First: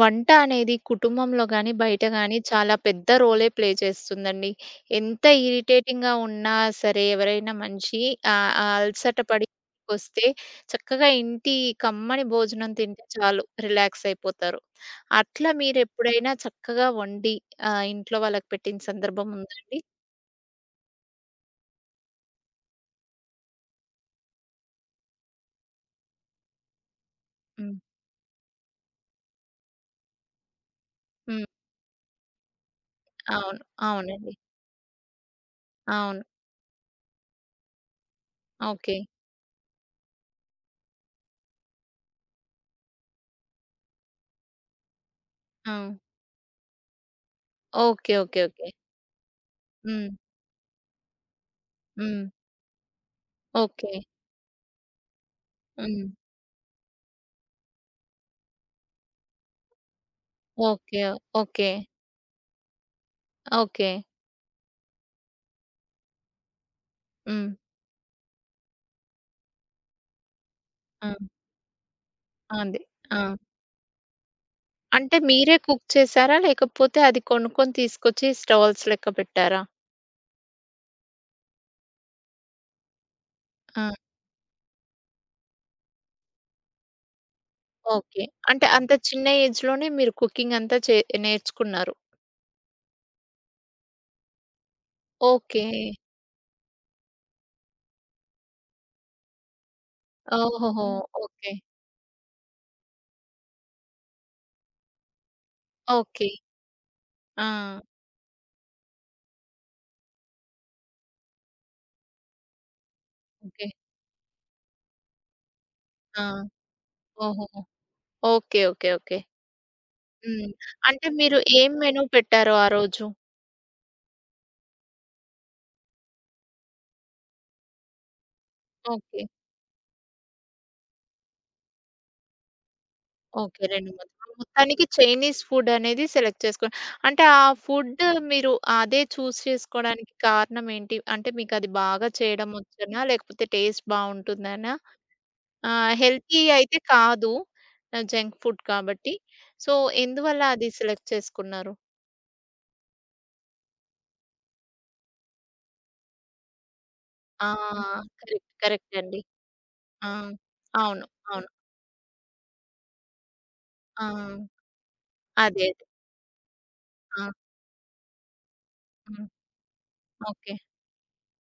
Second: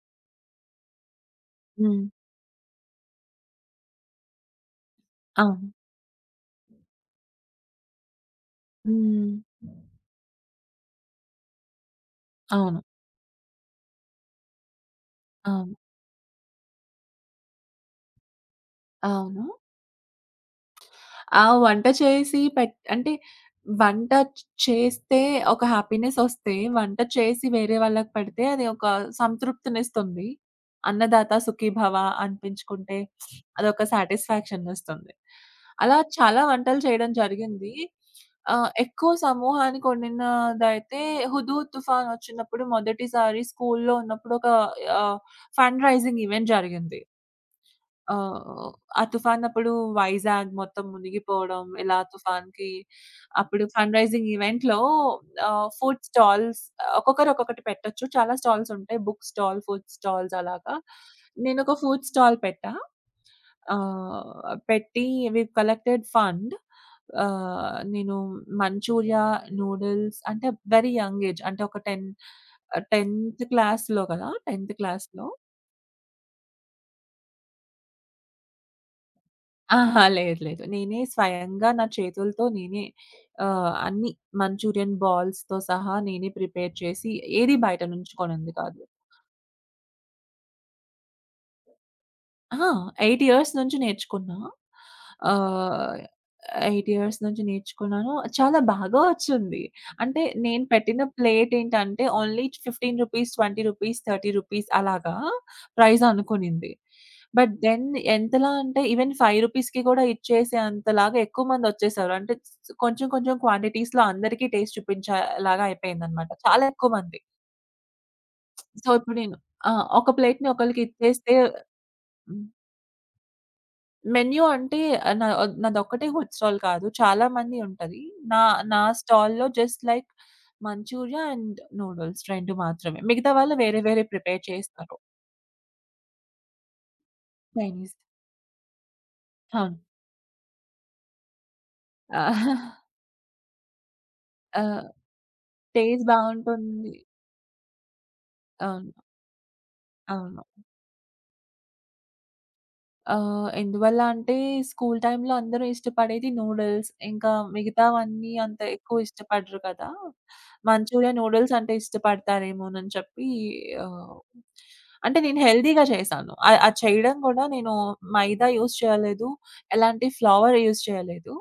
వంట అనేది కుటుంబంలో గాని, హ్మ్. బయట గాని చాలా పెద్ద రోలే ప్లే చేస్తుందండి. ఎంత అవును. ఇరిటేటింగ్‌గా ఉన్నా సరే, ఎవరైనా మనిషి ఆహ్, ఆహ్, హ్మ్. అలసటపడి ఇంటికొస్తే చక్కగా ఇంటి కమ్మని భోజనం అవును. తింటే చాలు రిలాక్స్ అయిపోతారు. అట్లా అవును. మీరెప్పుడైనా చక్కగా వండి ఇంట్లో వాళ్ళకి పెట్టిన సందర్భం అవును. ఉందా అండి? వంట చేసి పెట్ అంటే వంట చేస్తే ఒక హ్యాపీనెస్ ఒస్తే, వంట చేసి వేరే హ్మ్. వాళ్ళకి పెడితే అది ఒక సంతృప్తినిస్తుంది. అన్నదాత హ్మ్. సుఖీభవ అనిపించుకుంటే అవును. అదొక అవునండి. సాటిస్ఫాక్షన్ ఇస్తుంది. అలా అవును. చాలా వంటలు చేయడం జరిగింది. ఓకే. ఎక్కువ సమూహానికి వండినదైతే 'హుదూద్ తుఫాన్' ఒచ్చినప్పుడు మొదటిసారి స్కూల్‌లో ఉన్నప్పుడు ఆహ్, ఆ! ఫండ్ రైజింగ్ ఈవెంట్ జరిగింది. ఓకే. ఓకే. ఓకే. ఆహ్, ఆ తుఫాన్ అప్పుడు హ్మ్. వైజాగ్ మొత్తం మునిగిపోవడం, ఇలా హ్మ్. తుఫాన్‌కి అప్పుడు ఓకే. ఫండ్ రైజింగ్ ఈవెంట్‌లో ఫుడ్ హ్మ్. స్టాల్స్ ఒక్కొక్కరు ఒక్కొక్కటి పెట్టొచ్చు. చాలా స్టాల్స్ ఉంటాయి. బుక్ స్టాల్, ఫుడ్ స్టాల్స్ అలాగా. ఓకే. ఓకే. నేనొక ఫుడ్ స్టాల్ పెట్టా. ఓకే. ఆహ్, పెట్టి వి కలెక్టెడ్ ఫండ్. హ్మ్. నేను మంచూరియా, నూడిల్స్ అంటే వెరీ ఆ! యంగ్ ఏజ్ అంటే ఒక 10 అంది. ఆ! 10థ్ క్లాస్‌లో కదా! 10థ్ అంటే క్లాస్‌లో. మీరే కుక్ చేసారా? లేకపోతే అది కొనుక్కొని తీసుకొచ్చి స్టాల్స్ లెక్క పెట్టారా? అహా! లేదు. లేదు. నేనే స్వయంగా నా చేతులతో నేనే ఆ! అన్నీ మంచూరియన్ బాల్స్‌తో సహా నేనే ప్రిపేర్ చేసి ఏది బయట నుంచి ఓకే. కొనింది అంటే కాదు. అంత చిన్న ఏజ్‌లోనే మీరు కుకింగ్ అంతా నేర్చుకున్నారు. ఆ! 8 ఇయర్స్ నుంచి నేర్చుకున్నా. ఓకే. ఆహ్, 8 ఇయర్స్ నుంచి నేర్చుకున్నాను. చాలా బాగా వచ్చింది. అంటే నేను ఓహోహో! పెట్టిన హ్మ్. Plate okay. ఏంటంటే ఓన్లీ ₹15, ₹20, ₹30 అలాగా ప్రైస్ ఓకే. అనుకునింది. ఆ! బట్ దెన్ ఎంతలా అంటే ఈవెన్ ₹5కి కూడా ఇచ్చేసే అంతలాగా ఎక్కువ మంది వచ్చేసారు. అంటే కొంచెం కొంచెం ఓకే. క్వాంటిటీస్‌లో అందరికీ టేస్ట్ చూపించేలాగా అయిపోయిందన్నమాట. ఆ! చాలా ఎక్కువ మంది. ఓహోహో! ఓకే. So, okay. ఇప్పుడు ఓకే. నేను ఆ! ఒక ప్లేట్‌ని హ్మ్. ఒకళ్ళకి అంటే ఇచ్చేస్తే. మీరు ఏం మెనూ పెట్టారు ఆ రోజు? మెన్యూ అంటే ఆహ్, నా నాదొక్కటే ఫుడ్ స్టాల్ కాదు. చాలా మంది ఉంటది. నా నా ఓకే. స్టాల్‌లో just like Manchuria and noodles 2 మాత్రమే. మిగతా వాళ్ళు ఓకే. వేరే 2 వేరే మాత్రమే. ప్రిపేర్ మొత్తానికి చేస్తారు. చైనీస్ ఫుడ్ అనేది సెలెక్ట్ చేసుకోండి. అంటే ఆ చైనీస్. ఫుడ్ మీరు అదే అవును. చేసుకోవడానికి కారణం ఏంటి? అంటే మీకది బాగా ఆ! చేయడం వచ్చనా? లేకపోతే టేస్ట్ ఆ, బావుంటుందనా? టేస్ట్ హెల్తీ అయితే బావుంటుంది. కాదు. జంక్ ఫుడ్ అవును. కాబట్టి. సో, అవును. ఎందువల్ల అది సెలెక్ట్ చేసుకున్నారు? ఎందువల్ల అంటే స్కూల్ టైమ్‌లో అందరూ ఇష్టపడేది నూడిల్స్. ఇంకా ఆ! మిగతావన్నీ కరెక్ట్. అంత కరెక్ట్ ఎక్కువ అండి. ఇష్టపడరు కదా! ఆ! అవును. మంచూరియా, అవును. నూడిల్స్ అంటే ఇష్టపడతారేమోనని చెప్పి ఆ! ఆహ్, అంటే నేను అదే. అదే. హెల్తీగా చేశాను. అది చేయడం ఆ! కూడా నేను మైదా యూజ్ హ్మ్. చేయలేదు. ఎలాంటి ఓకే. ఫ్లవర్ యూజ్ చేయలేదు.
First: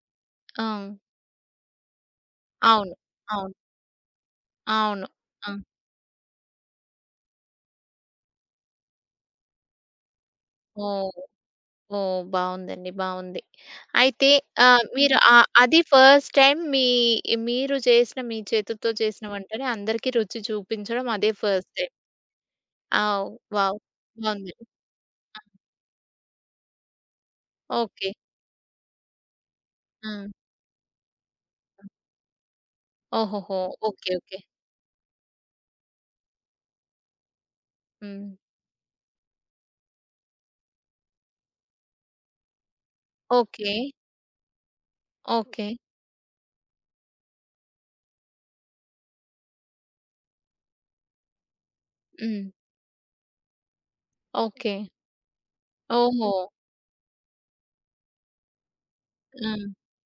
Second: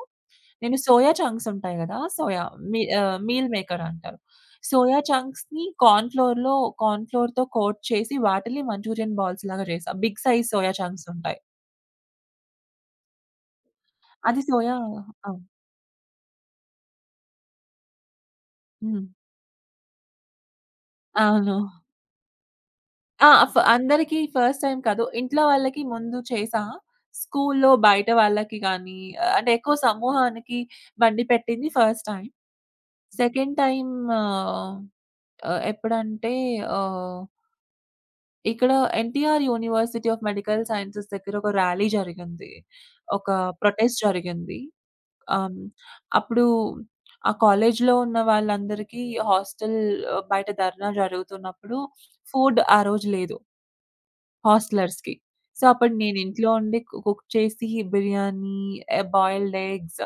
ఆ! నేను సోయా చంక్స్ ఉంటాయి కదా! సోయా మీ అవును. మీల్ అవును. మేకర్ అంటారు. సోయా అవును. ఆ! చంక్స్‌ని కార్న్ ఫ్లోర్‌లో కార్న్ ఫ్లోర్‌తో కోట్ చేసి వాటిని మంచూరియన్ బాల్స్ లాగా చేశా. Big size soya chunks oh! ఉంటాయి. ఓహ్! బావుందండి. బావుంది. అయితే అది సోయా మీరు అవును. అది ఫస్ట్ టైమ్ మీరు చేసిన మీ చేతుతో హ్మ్. చేసిన వంటని అందరికీ రుచి చూపించడం అదే అవును. First time. ఆ! ఆ! వావ్! అందరికీ బావుంది. ఫస్ట్ టైమ్ కాదు. ఇంట్లో వాళ్ళకి ముందు చేశా. స్కూల్లో బయట ఓకే. వాళ్ళకి గానీ, అంటే ఎక్కువ ఆ! సమూహానికి వండి పెట్టింది ఫస్ట్ టైమ్. సెకండ్ ఓహోహో! Time okay. ఓకే. ఆహ్, ఆహ్, ఎప్పుడంటే ఆహ్, హ్మ్. ఇక్కడ NTR university of medical sciences దగ్గర ఒక ర్యాలీ జరిగింది. ఒక ఓకే. ప్రొటెస్ట్ జరిగింది. ఆ! హ్మ్. ఓకే. అప్పుడు ఆ కాలేజ్‌లో ఉన్న వాళ్ళందరికీ హాస్టల్ బయట ధర్నా జరుగుతున్నప్పుడు హ్మ్. ఫుడ్ ఆ రోజు లేదు ఓకే. హాస్టలర్స్‌కి. సో, అప్పుడు నేను ఓహో! ఇంట్లో ఉండి కుక్ చేసి బిర్యానీ, ఆ! బాయిల్డ్ ఎగ్స్,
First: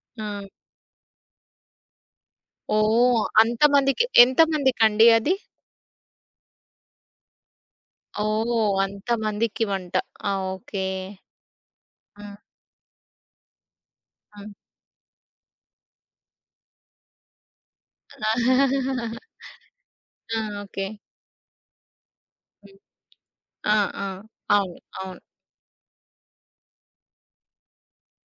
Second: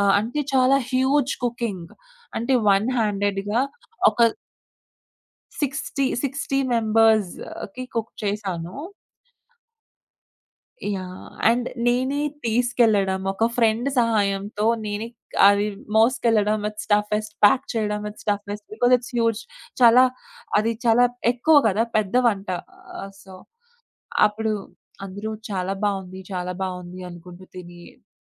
అంటే ఆ! చాలా హ్యూజ్ కుకింగ్. అంటే వన్ ఓహ్! హ్యాండెడ్‌గా అంతమందికి ఒక ఎంతమందికండి అది? 60, 60 మెంబర్స్‌కి కుక్ ఓహ్! చేశాను. అంతమందికి వంట. ఆ! ఓకే. యాహ్! అండ్ నేనే ఆ! తీసుకెళ్ళడం, ఒక ఫ్రెండ్ ఆ! సహాయంతో నేనే అది మోసుకెళ్ళడం విత్ స్టఫెస్ట్, ప్యాక్ చేయడం విత్ స్టఫెస్ట్ బికాజ్ ఇట్స్ హ్యూజ్. చాలా ఆ! అది ఓకే. చాలా ఎక్కువ కదా! పెద్ద వంట. హ్మ్. సో, ఆ! ఆ! అప్పుడు అవును. అవును. అందరూ చాలా బావుంది, చాలా బావుంది అనుకుంటూ తిని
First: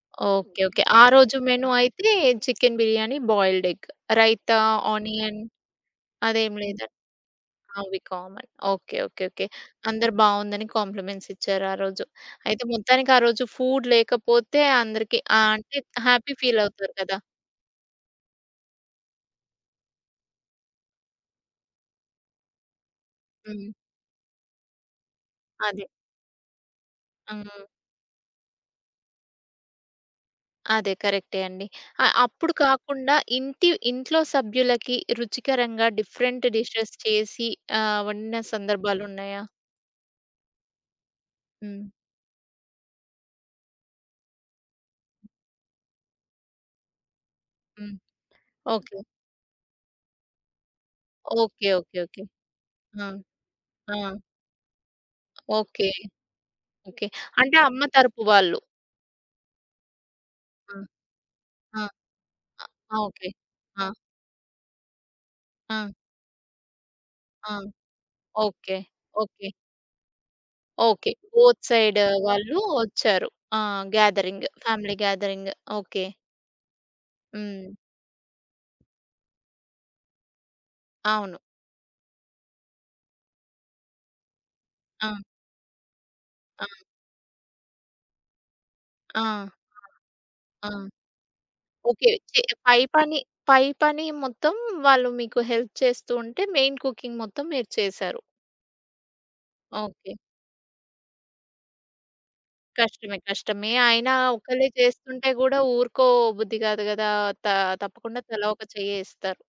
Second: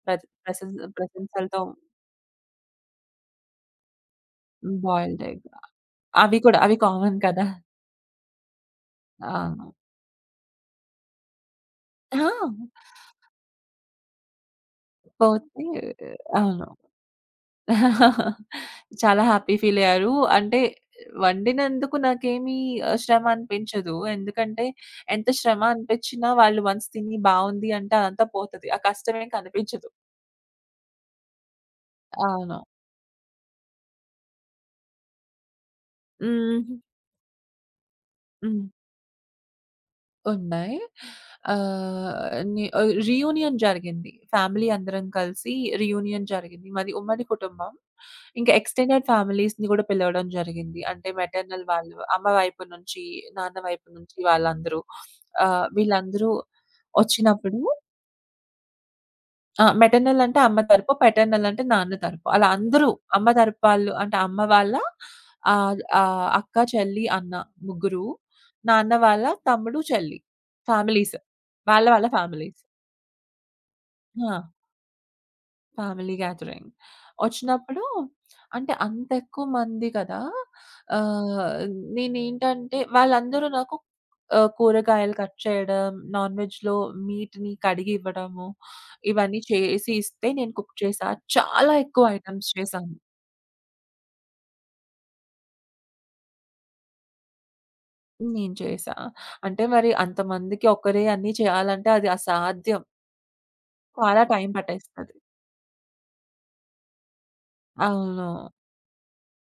ప్ర ఓకే. ఓకే. ఆ రోజు ప్రశంసలతో. మెను అయితే chicken biryani, boiled egg, raita, boiled onion egg. అవి అదేం కూడా అవి లేదా? కామన్ కదా! అవి కామన్. ఓకే. ఓకే. ఓకే. అవును. అందరు బావుందని కాంప్లిమెంట్స్ ఇచ్చారు ఆ రోజు. ఆ! అయితే మొత్తానికి ఆ రోజు ఫుడ్ లేకపోతే అందరికి పోతే అంటే హ్యాపీ ఫీల్ అవును. అవుతారు కదా! చాలా హ్యాపీ ఫీలయ్యారు. అంటే వండినందుకు నాకేమి శ్రమ హ్మ్. అనిపించదు. ఎందుకంటే ఎంత శ్రమ అదే. అనిపించినా వాళ్ళు వన్స్ తిని హ్మ్. బావుంది అంటే అదంతా పోతది. ఆ కష్టమేం కనిపించదు. అదే కరెక్టే అండి. అప్పుడు అవును. కాకుండా ఇంట్లో సభ్యులకి రుచికరంగా డిఫరెంట్ హ్మ్. డిషెస్ చేసి వండిన హ్మ్. సందర్భాలున్నాయా? ఉన్నాయి. హ్మ్. ఆహ్, రీయూనియన్ జరిగింది. ఫ్యామిలీ అందరం కలిసి రీయూనియన్ జరిగింది. మాది ఉమ్మడి కుటుంబం. హ్మ్. ఇంకా ఓకే. ఎక్స్‌టెండెడ్ ఫ్యామిలీస్‌ని గూడా పిలవడం జరిగింది. అంటే మెటర్నల్ ఓకే. వాళ్ళు, ఓకే. ఓకే. అమ్మ వైపు నుంచి, ఆ! నాన్న వైపు ఆ! నుంచి వాళ్ళందరూ ఓకే. వీళ్ళందరూ ఓకే. అంటే వచ్చినప్పుడు. అమ్మ తరపు వాళ్ళు. ఆ! మెటర్నల్ అంటే అమ్మ ఆ! తరపు, పాటర్నల్ అంటే ఆ! నాన్న తరపు. అలా అందరూ ఆ! అమ్మ ఓకే. ఆ! తరపాళ్ళు అంటే అమ్మ వాళ్ళ ఆ! ఆహ్, ఆహ్, అక్క, చెల్లి, అన్న ఆ! ముగ్గురు. ఓకే. నాన్న వాళ్ళ ఓకే. తమ్ముడు, చెల్లి ఓకే. ఫ్యామిలీస్. బోత్ వాళ్ళ సైడ్ వాళ్ళ వాళ్ళు ఫ్యామిలీస్. వచ్చారు. ఆ! ఆ! Gathering. Family gathering. Okay. Family gathering hmm. వచ్చినప్పుడు అంటే అంత ఎక్కువ మంది కదా! అవును. ఆహ్, నేనేంటంటే వాళ్ళందరూ నాకు ఆ! కూరగాయలు కట్ చేయడం, నాన్ ఆ! వెజ్‌లో మీట్‌ని కడిగి ఇవ్వడము, ఆ! ఇవన్నీ చేసి ఇస్తే నేను ఆ! కుక్ చేశా. చాలా ఎక్కువ ఓకే. ఐటెమ్స్ పై చేశాను. పని, పై పని మొత్తం వాళ్ళు మీకు హెల్ప్ చేస్తూ ఉంటే, మెయిన్ కుకింగ్ మొత్తం మీరు చేశారు. నేను చేశా. అంటే మరి ఓకే. అంతమందికి ఒక్కరే అన్నీ చేయాలంటే అది అసాధ్యం. కష్టమే. కష్టమే. అయినా చాలా టైం ఒక్కళ్ళే పట్టేస్తది. చేస్తుంటే గూడా ఊరుకో బుద్ధి గాదు గదా! త తప్పకుండా అవును. తలా ఒక చెయ్యేస్తారు.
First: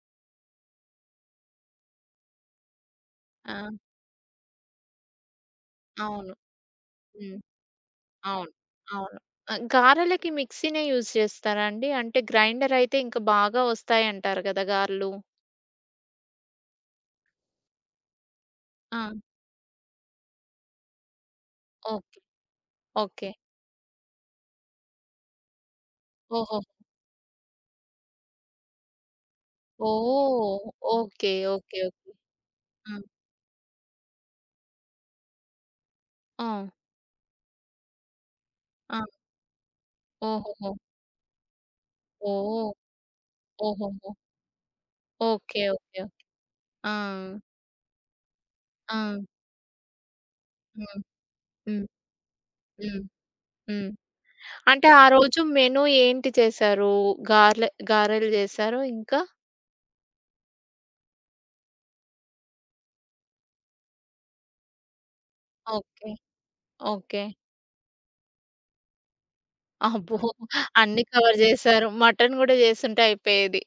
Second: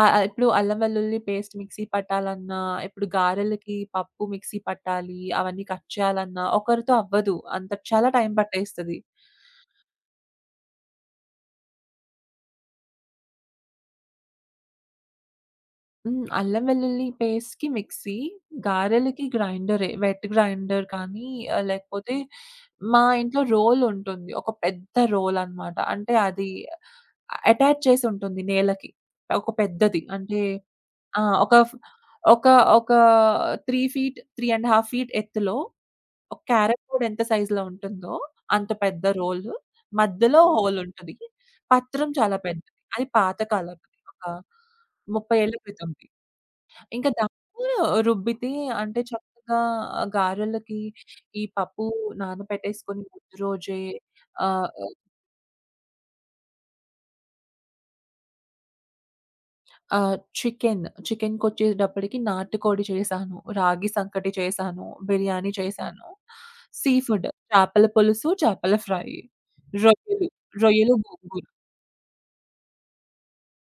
ఆ! ఆ! ఇప్పుడు అల్లం వెల్లుల్లి పేస్ట్ మిక్సీ పట్టాలన్నా, ఇప్పుడు ఆ! గారెలకి పప్పు మిక్సీ పట్టాలి, అవన్నీ కట్ అవును. చేయాలన్నా ఒకరితో అవ్వదు. హ్మ్. అంత చాలా టైం అవును. పట్టేస్తది. అవును. గారెలకి మిక్సీ‌నే యూజ్ చేస్తారా అండి? అంటే గ్రైండర్ అయితే ఇంకా బాగా వస్తాయంటారు గదా! గారెలు. హ్మ్. అల్లం వెల్లుల్లి పేస్ట్‌కి మిక్సీ, ఆ! గారెలకి గ్రైండరే. వెట్ గ్రైండర్ కానీ లేకపోతే ఓకే. మా ఓకే. ఇంట్లో రోల్ ఉంటుంది. ఒక పెద్ద రోల్ అన్నమాట. అంటే అది ఓహో! అటాచ్ చేసి ఉంటుంది నేలకి. ఒక పెద్దది. అంటే ఓహ్! ఆ! ఓకే. ఒక ఫ్ ఓకే. ఓకే. ఒక ఒక ఆ! 3 ఫీట్, 3 ½ ఫీట్ ఎత్తులో ఒక ఆ! క్యారమ్ బోర్డ్ ఎంత సైజులో ఉంటుందో అంత ఆ! పెద్ద రోలు. మధ్యలో ఓహోహో! హోల్ ఉంటది. పత్రం చాలా పెద్దది. ఓహ్! అది పాత కాలపుది. ఓహోహో! ఒక 30 ఏళ్ల ఓకే. ఓకే. క్రితంది. ఆ! ఇంకా దాన్ని రుబ్బితే ఆ! అంటే చక్కగా గారెలకి హ్మ్. ఈ హ్మ్. పప్పు హ్మ్. నానబెట్టేసుకొని ముందు రోజే హ్మ్. ఆహ్, అంటే ఆ రోజు మెను ఏంటి చేశారు? గారెలు చేశారు ఇంకా? ఆహ్, చికెన్‌కొచ్చేటప్పటికి నాటుకోడి చేశాను. రాగి సంకటి చేశాను. బిర్యానీ చేశాను. ఓకే. See okay. ఫుడ్ చేపల పులుసు, చేపల ఫ్రై, అబ్బో! రొయ్యలు, రొయ్యలు అన్నీ కవర్ గోంగూర. చేశారు. మటన్ గూడా చేసుంటే అయిపోయేది.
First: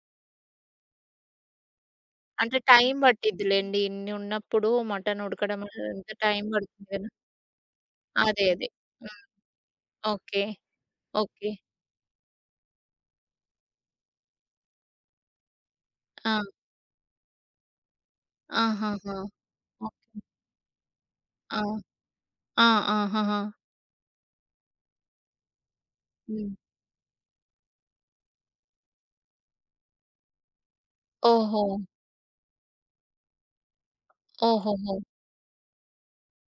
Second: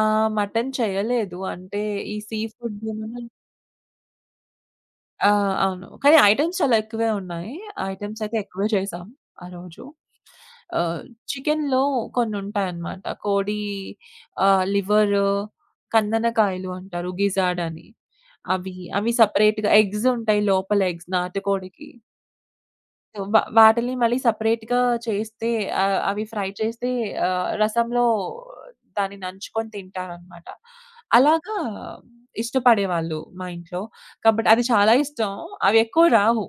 ఆ! మటన్ చేయలేదు. అంటే ఈ సీ అంటే ఫుడ్ టైం ఏమన్నా పట్టిద్దిలెండి. ఇన్ని ఉన్నప్పుడు మటన్ ఆ! ఉడకడం అవును. ఎంత కానీ టైం ఐటెమ్స్ చాలా పడుతుంది ఎక్కువే గదా! ఉన్నాయి. ఐటెమ్స్ అయితే అదే. ఎక్కువే అదే. చేసాం హ్మ్. ఆ రోజు. ఓకే. ఆహ్, ఓకే. చికెన్‌లో కొన్నుంటాయన్నమాట. కోడి లివరు, ఆ! కందనకాయలు అంటారు గిజాడ్ అని. అవి అవి ఆహాహా! సెపరేట్‌గా ఆ! ఎగ్స్ ఉంటాయి లోపల ఎగ్స్ ఆ! నాటుకోడికి. ఆహాహా! వాటిల్ని మళ్ళీ సెపరేట్‌గా చేస్తే అవి ఫ్రై హ్మ్. చేస్తే రసంలో దాన్ని నంచుకొని తింటారనమాట. అలాగా ఓహో! ఇష్టపడేవాళ్ళు మా ఇంట్లో. కాబట్టి అది చాలా ఓహోహో! ఇష్టం. అవి ఎక్కువ రావు.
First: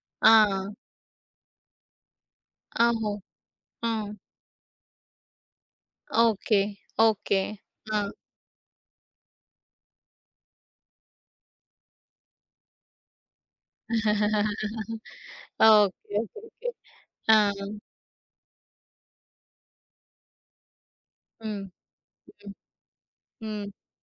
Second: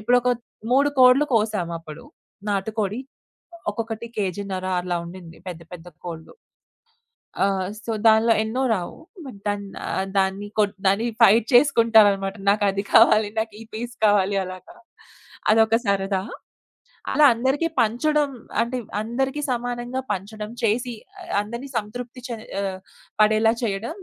ఇప్పుడొక ఆ! 3 కోడ్లు కోసాము అప్పుడు. నాటుకోడి ఓహో! ఆ! ఒక్కొక్కటి కేజీన్నర అలా ఉండింది పెద్ద పెద్ద కోళ్ళు. ఓకే. ఓకే. సో, ఆ! దానిలో ఎన్నో రావు. బట్ దాన్ ఆహ్, దాన్ని కొట్ దాన్ని ఫైట్ చేసుకుంటారనమాట. నాకది కావాలి, నాకు ఈ పీస్ కావాలి అలాగా. ఓకే. అదొక ఓకే. సరదా. ఓకే. అలా ఆ! అందరికీ పంచడం అంటే అందరికీ సమానంగా పంచడం చేసి ఆహ్, హ్మ్. అందరిని సంతృప్తి చె హ్మ్. ఆహ్, పడేలా హ్మ్. చేయడం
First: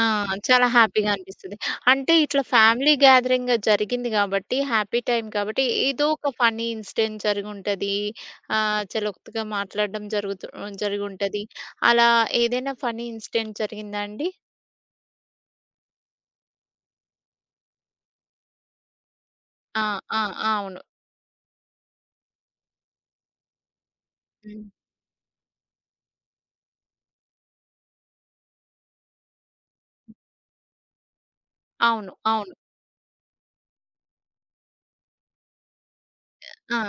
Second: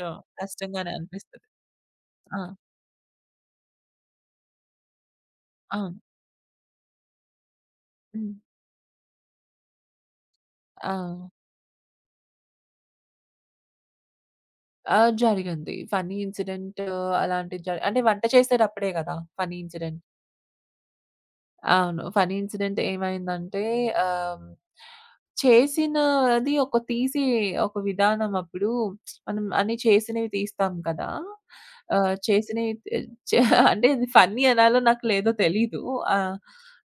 ఆ! చాలా కష్టంగానే హ్యాపీగా అనిపిస్తది. అనిపిస్తది. అంటే ఆ! ఇట్లా ఫ్యామిలీ గ్యాదరింగ్ జరిగింది గాబట్టి, హ్యాపీ టైమ్ కాబట్టి అవును. ఏదో ఒక ఫన్నీ ఇన్సిడెంట్ జరిగుంటది. హ్మ్. చలోక్తిగా మాట్లాడడం ఆ! జరిగుంటది. అలా ఏదైనా ఫన్నీ ఇన్సిడెంట్ జరిగిందా అండి? ఆ! జరిగింది. ఫన్నీ ఇన్సిడెంట్ అలాంటిది అంటే వంట చేసేటప్పుడే గదా! ఫన్నీ ఆ! ఇన్సిడెంట్. ఆ! అవును. అవును. ఫన్నీ ఇన్సిడెంట్ ఏమైందంటే ఆహ్, హ్మ్. చేసినది ఒక తీసే ఒక విధానం అప్పుడు మనం అన్ని చేసినవి తీస్తాం కదా! అవును. ఆహ్, అవును. చేసినవి తె- చే అంటే ఇది ఫన్నీ అనాలో నాకు లేదో తెలీదు. ఆహ్, ఆ!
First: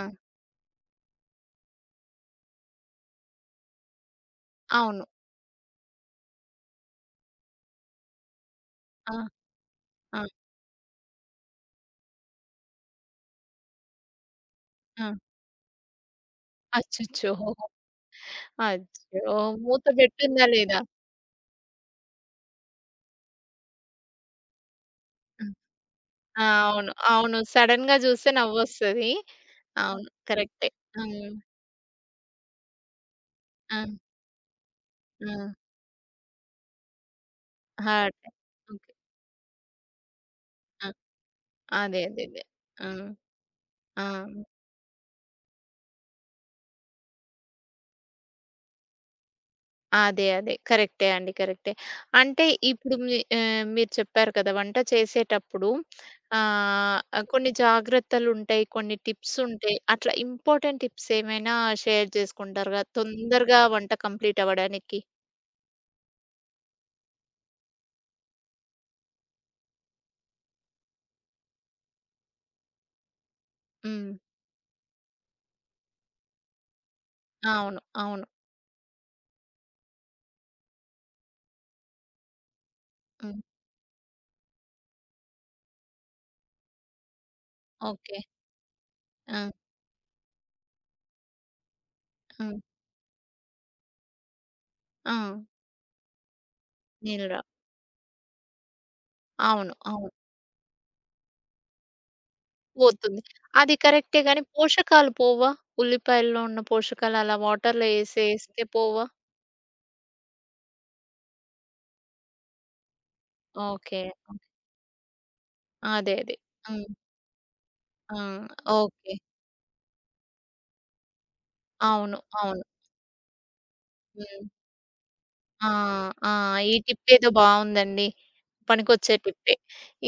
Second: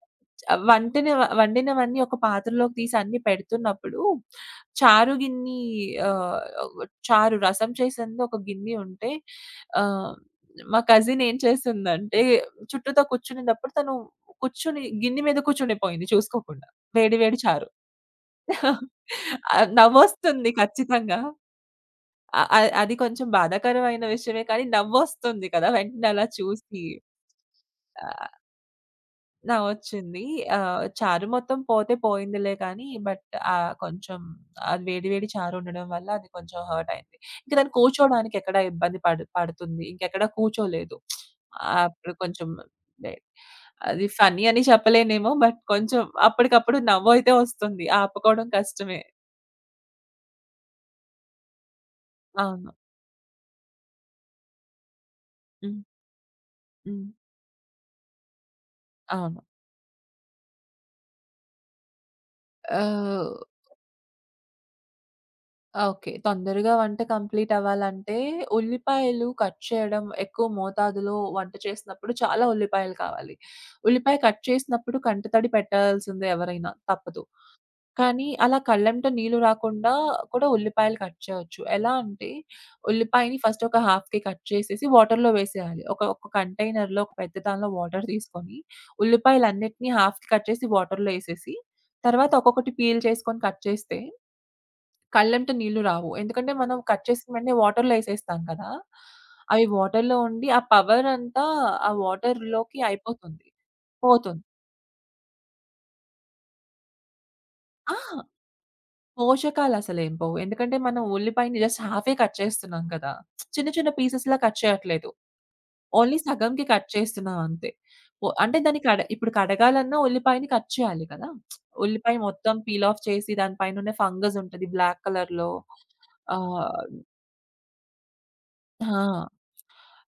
వంటిన వండినవన్నీ ఒక పాత్రలోకి తీసి అన్నీ పెడుతున్నప్పుడు అవును. చారు గిన్ని ఆహ్, చారు రసం చేసింది ఒక గిన్ని ఉంటే ఆ! ఆహ్, ఆ! మా కజిన్ ఏం చేసిందంటే చుట్టూతా కూర్చునేటప్పుడు తను కూర్చొని ఆ! గిన్నె మీద కూర్చుండిపోయింది చూసుకోకుండా. వేడి అచ్చచ్చో! వేడి చారు. అచ్చో! మూత పెట్టుందా నవ్వొస్తుంది లేదా? ఖచ్చితంగా. అ అ అది కొంచెం బాధాకరమైన విషయమే కానీ ఆ! నవ్వొస్తుంది కదా! వెంటనే అలా ఆ! చూసి. అవును. అవును. సడెన్‌గా జూస్తే ఆ! నవ్వొస్తది. ఆ! అవును. వచ్చింది. కరెక్టే. చారు హ్మ్. మొత్తం పోతే పోయిందిలే కానీ, బట్ ఆ! కొంచెం అది వేడి వేడి ఆ! చారు ఉండడం వల్ల అది కొంచెం హర్ట్ అయింది. ఇంక దాన్ని హార్ట్. కూర్చోవడానికి ఎక్కడ ఓకే. ఇబ్బంది పడుతుంది. ఇంకెక్కడ ఆ! కూర్చోలేదు. అదే. అప్పుడు అదే. అదే. కొంచెం ఆ! లే ఆ! అది ఫన్నీ అని చెప్పలేనేమో, బట్ కొంచెం అప్పటికప్పుడు నవ్వయితే వస్తుంది. ఆపుకోవడం కష్టమే. అదే. అదే. కరెక్టే అండి. కరెక్టే. అంటే అవును. ఇప్పుడు మీరు చెప్పారు కదా! వంట చేసేటప్పుడు హ్మ్. ఆహ్, హ్మ్. కొన్ని జాగ్రత్తలుంటాయి. కొన్ని అవును. టిప్సుంటాయి. అట్లా ఇంపార్టెంట్ టిప్స్ ఏమైనా షేర్ చేసుకుంటారుగా? ఆహ్, తొందరగా వంట కంప్లీట్ అవ్వడానికి. ఆ! ఓకే. తొందరగా వంట కంప్లీట్ అవ్వాలంటే, ఉల్లిపాయలు కట్ చేయడం ఎక్కువ మోతాదులో వంట చేసినప్పుడు చాలా ఉల్లిపాయలు కావాలి. హ్మ్. ఉల్లిపాయ కట్ చేసినప్పుడు కంటితడి పెట్టాల్సిందే ఎవరైనా తప్పదు. అవును. అవును. కానీ అలా కళ్ళెంట నీళ్లు రాకుండా కూడా ఉల్లిపాయలు కట్ చేయొచ్చు. ఎలా అంటే, ఉల్లిపాయని హ్మ్. ఫస్ట్ ఒక హాఫ్‌కి కట్ చేసేసి వాటర్‌లో వేసేయాలి. ఒక ఒక కంటైనర్‌లో ఒక పెద్ద దానిలో వాటర్ ఓకే. తీసుకొని, ఆ! ఉల్లిపాయలన్నిటిని హాఫ్‌కి కట్ చేసి వాటర్‌లో ఏసేసి, తర్వాత ఆ! ఒక్కొక్కటి పీల్ చేసుకొని కట్ చేస్తే ఆ! కళ్ళెంట నీళ్లు రావు. ఎందుకంటే మనం కట్ చేసిన నీళ్ళు రావు. వెంటనే వాటర్‌లో ఎసేస్తాం కదా! అవి అవును. అవును. వాటర్‌లో ఉండి ఆ పవర్ అంతా ఆ వాటర్‌లోకి పోతుంది. అయిపోతుంది. అది కరెక్టే గానీ పోతుంది. పోషకాలు పోవా? ఉల్లిపాయల్లో ఉన్న పోషకాలు అలా వాటర్‌లో ఆ! ఏసేస్తే పోవా? పోషకాలసలేం పోవు. ఎందుకంటే మనం ఉల్లిపాయని జస్ట్ హాఫే కట్ చేస్తున్నాం కదా! చిన్న చిన్న ఓకే. పీసెస్‌లా కట్ చేయట్లేదు. అదే. ఓన్లీ అదే. సగంకి హ్మ్. కట్ చేస్తున్నాం అంతే. ఆ! అంటే దాన్ని ఓకే. ఇప్పుడు కడగాలన్నా ఉల్లిపాయని కట్ చేయాలి కదా! ఉల్లిపాయ అవును. మొత్తం అవును. పీల్ ఆఫ్ చేసి దాని పైనున్న ఫంగస్ హ్మ్. ఉంటది బ్లాక్ కలర్‌లో. ఆ! ఆ! ఈ ఆహ్, టిప్పేదో బావుందండి. పనికొచ్చే ఆ! టిప్పే.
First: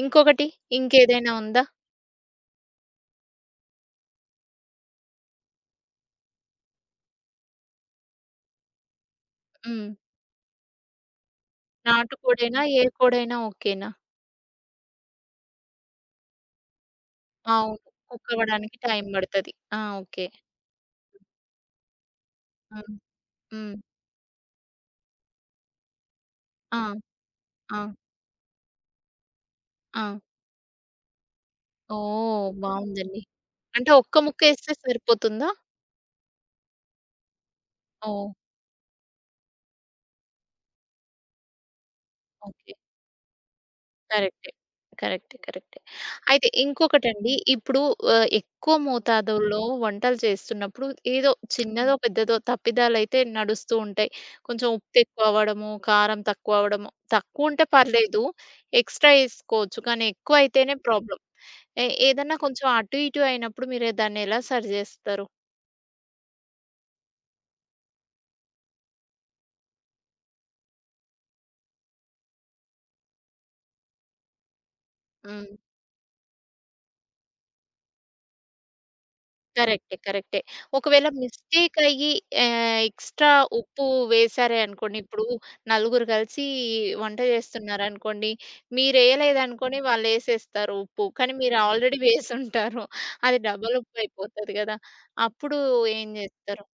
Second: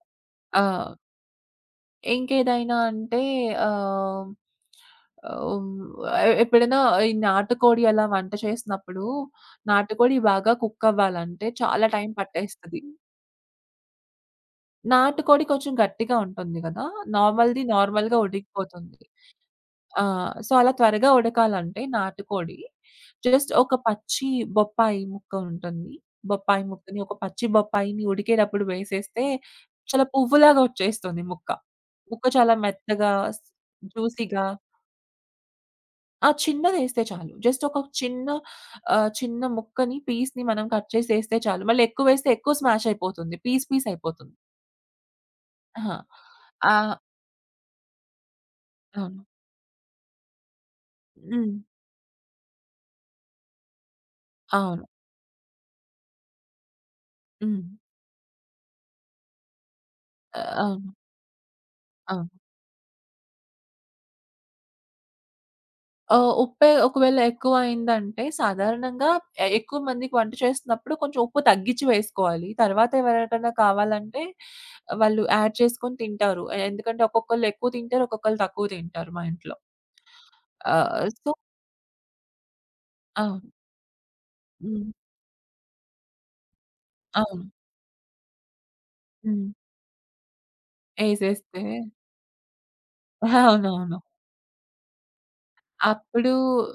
ఇంకొకటి ఆ! ఇంకేదైనా ఉందా? ఇంకేదైనా అంటే ఆహ్, హ్మ్. ఆహ్, ఎ ఎప్పుడైనా ఈ నాటుకోడి అలా వంట చేసినప్పుడు, హ్మ్. నాటుకోడి బాగా కుక్ అవ్వాలంటే చాలా టైం నాటుకోడైనా? పట్టేస్తది. ఏ కోడైనా ఓకేనా? నాటుకోడి కొంచెం గట్టిగా ఉంటుంది గదా! నార్మల్‌ది అవును. నార్మల్‌గా కుక్ అవ్వడానికి ఉడికిపోతుంది. టైం పడతది. ఆ! ఆ! ఓకే. సో, అలా త్వరగా ఉడకాలంటే నాటుకోడి హ్మ్. జస్ట్ ఒక హ్మ్. పచ్చి బొప్పాయి ముక్క ఉంటుంది. బొప్పాయి ఆ! ముక్కని ఒక పచ్చి ఆ! బొప్పాయిని ఉడికేటప్పుడు వేసేస్తే చాలా ఆ! పువ్వులాగా వచ్చేస్తుంది ముక్క. ముక్క ఓహ్! చాలా మెత్తగా, బావుందండి. స్ అంటే ఒక్క ముక్క జ్యూసీగా. ఏస్తే సరిపోతుందా? ఆ! చిన్నదేస్తే చాలు. జస్ట్ ఒక చిన్న ఓహ్! చిన్న పీస్‌ని మనం కట్ చేసేస్తే చాలు. మళ్ళీ ఎక్కువేస్తే ఎక్కువ ఓకే. స్మాష్ అయిపోతుంది. పీస్ పీస్ అయిపోతుంది. కరెక్టే. కరెక్టే. కరెక్టే. ఆహా! అయితే ఆహ్, ఇంకొకటండి ఇప్పుడు ఎక్కువ అవును. మోతాదుల్లో వంటలు చేస్తున్నప్పుడు ఏదో హ్మ్. చిన్నదో, పెద్దదో తప్పిదాలైతే నడుస్తూ ఉంటాయి. కొంచెం అవును. ఉప్పు ఎక్కువ అవ్వడము, కారం తక్కువ అవ్వడము. హ్మ్. తక్కువుంటే పర్లేదు ఎక్స్‌ట్రా ఏసుకోవచ్చు. కానీ ఎక్కువ అయితేనే అవును. ప్రాబ్లమ్. అవును. ఏదన్నా కొంచెం అటు, ఇటు అయినప్పుడు మీరు దాన్ని ఎలా సరి జేస్తారు? ఉప్పే ఒకవేళ ఎక్కువయిందంటే సాధారణంగా ఎక్కువ మందికి వంట చేస్తున్నప్పుడు కొంచెం ఉప్పు తగ్గించి వేసుకోవాలి. తర్వాత ఎవరికైనా కావాలంటే వాళ్ళు హ్మ్. యాడ్ చేసుకొని తింటారు. ఎందుకంటే ఒక్కొక్కళ్ళు ఎక్కువ తింటారు, ఒక్కొక్కళ్ళు తక్కువ తింటారు మా ఇంట్లో. కరెక్టే. కరెక్టే. ఒకవేళ సో మిస్టేక్ అయ్యి ఎక్స్‌ట్రా అవును. ఉప్పు వేశారే హ్మ్. అనుకోండి. ఇప్పుడు నలుగురు కలిసి వంట అవును. చేస్తున్నారనుకోండి. హ్మ్. మీరేయలేదనుకోని వాళ్ళేసేస్తారు ఉప్పు. కానీ మీరు ఏసేస్తే ఆల్రెడీ వేసుంటారు. అది డబల్ అవునవును. ఉప్పు అయిపోతది గదా! అప్పుడు ఏం అప్పుడు జేస్తారు?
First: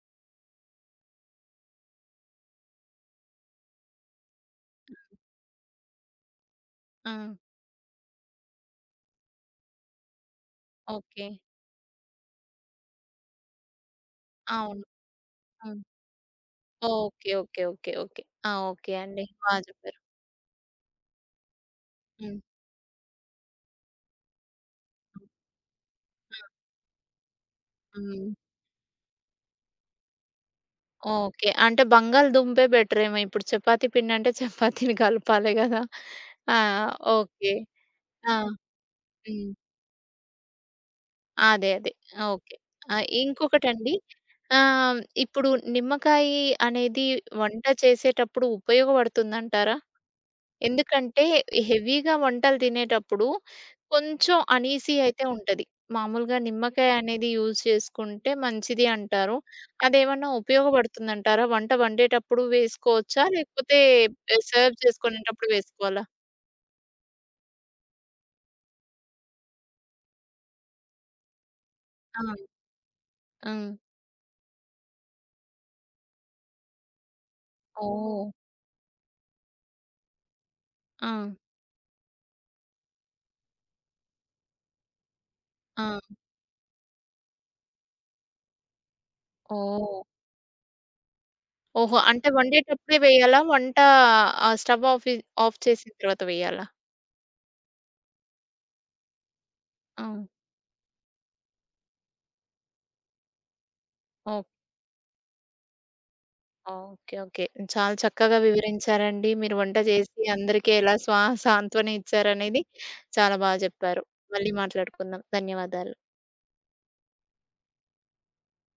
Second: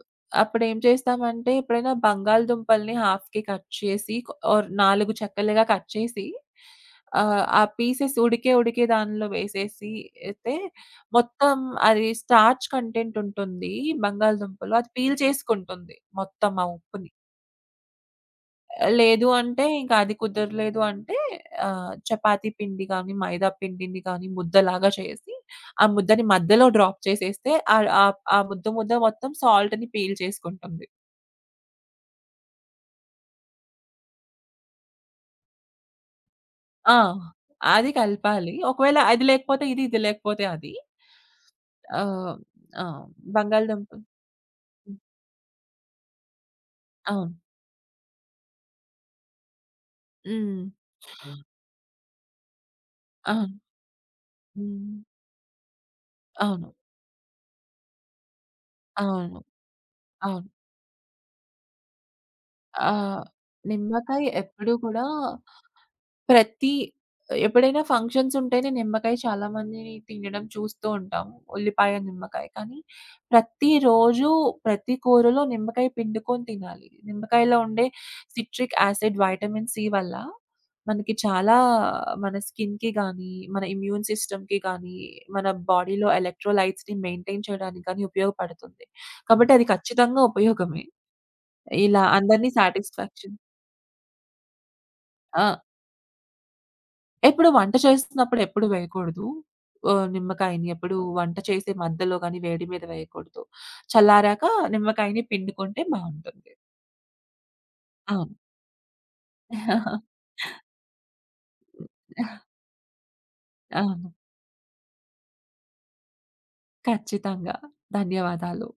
అప్పుడేం చేస్తామంటే ఎప్పుడైనా బంగాళదుంపల్ని హాఫ్‌కి కట్ చేసి ఆర్ 4 చెక్కలుగా కట్ చేసి ఆ! ఆ పీసెస్ ఉడికే ఉడికే దానిలో వేసేసి అయితే ఓకే. మొత్తం అది స్టార్చ్ కంటెంట్ ఉంటుంది బంగాళదుంపలో. అవును. అది పీల్ హ్మ్. చేసుకుంటుంది మొత్తం ఆ ఉప్పుని. ఓకే. ఓకే. ఓకే. ఓకే. ఆ! ఓకే అండి. లేదు బా అంటే ఇంకా జెప్పారు. అది కుదరలేదు అంటే హ్మ్. చపాతీ పిండి గానీ, మైదా పిండిని గానీ ముద్దలాగా హ్మ్. చేసి, ఆ ముద్దని హ్మ్. మధ్యలో డ్రాప్ చేసేస్తే ఆహ్, ఆహ్, హ్మ్. ఆ ముద్ద ముద్ద మొత్తం సాల్ట్‌ని పీల్ చేసుకుంటుంది. ఓకే. అంటే బంగాళదుంపే బెటరేమో ఇప్పుడు చపాతీ పిండంటే చపాతీని కలపాలి గదా! ఆ! ఆ! ఓకే. అది ఆ! కలపాలి. ఒకవేళ అది హ్మ్. లేకపోతే ఇది, ఇది లేకపోతే అది. అదే. అదే. ఆహ్, ఓకే. ఆ! ఆ! బంగాళదుంప. ఇంకొకటండి హ్మ్. ఇప్పుడు నిమ్మకాయి అనేది అవును. వంట చేసేటప్పుడు ఉపయోగపడుతుందంటారా? హ్మ్. ఎందుకంటే, హెవీగా వంటలు తినేటప్పుడు అవును. కొంచెం హ్మ్. అనీజీ అయితే ఉంటది. మామూలుగా అవును. నిమ్మకాయ అనేది యూజ్ చేసుకుంటే మంచిది అంటారు. అవును. అదేమన్నా అవును. ఉపయోగపడుతుందంటారా? వంట వండేటప్పుడు ఆహ్, వేసుకోవచ్చా? లేకపోతే నిమ్మకాయ ఎప్పుడు సర్వ్ కూడా చేసుకునేటప్పుడు వేసుకోవాలా? ప్రతి ఎప్పుడైనా ఫంక్షన్స్ ఉంటేనే నిమ్మకాయ చాలా మందిని తినడం చూస్తూ ఉంటాము. ఉల్లిపాయ, ఆ! నిమ్మకాయ. కానీ హ్మ్. ప్రతిరోజు ప్రతి కూరలో నిమ్మకాయ పిండుకొని తినాలి. నిమ్మకాయలో ఉండే ఓహ్! సిట్రిక్ యాసిడ్, వైటమిన్ సి వల్ల ఆ! మనకి చాలా మన స్కిన్‌కి గానీ, మన ఇమ్యూన్ సిస్టమ్‌కి గానీ, మన ఆ! బాడీలో ఎలక్ట్రోలైట్స్‌ని మెయింటైన్ చేయడానికి గానీ ఉపయోగపడుతుంది. కాబట్టి అది ఓహ్! ఖచ్చితంగా ఉపయోగమే. ఓహో! ఇలా అంటే అందరిని వండేటప్పుడే సాటిస్ఫాక్షన్. వేయాలా? వంట స్టవ్ ఆఫ్ ఆ! ఆఫ్ చేసిన తర్వాత వేయాలా? ఎప్పుడు వంట చేస్తున్నప్పుడు ఎప్పుడు వేయకూడదు. ఆ! నిమ్మకాయని ఎప్పుడు వంట చేసే మధ్యలో గాని, వేడి మీద వేయకూడదు. చల్లారాక ఓకే. నిమ్మకాయని పిండుకుంటే బావుంటుంది. ఓకే. ఓకే. చాలా అవును. చక్కగా వివరించారండి. మీరు వంట చేసి అందరికీ ఎలా సాంత్వన ఇచ్చారనేది చాలా బాగా చెప్పారు. అవును. మళ్ళీ మాట్లాడుకుందాం. ధన్యవాదాలు. ఖచ్చితంగా. ధన్యవాదాలు.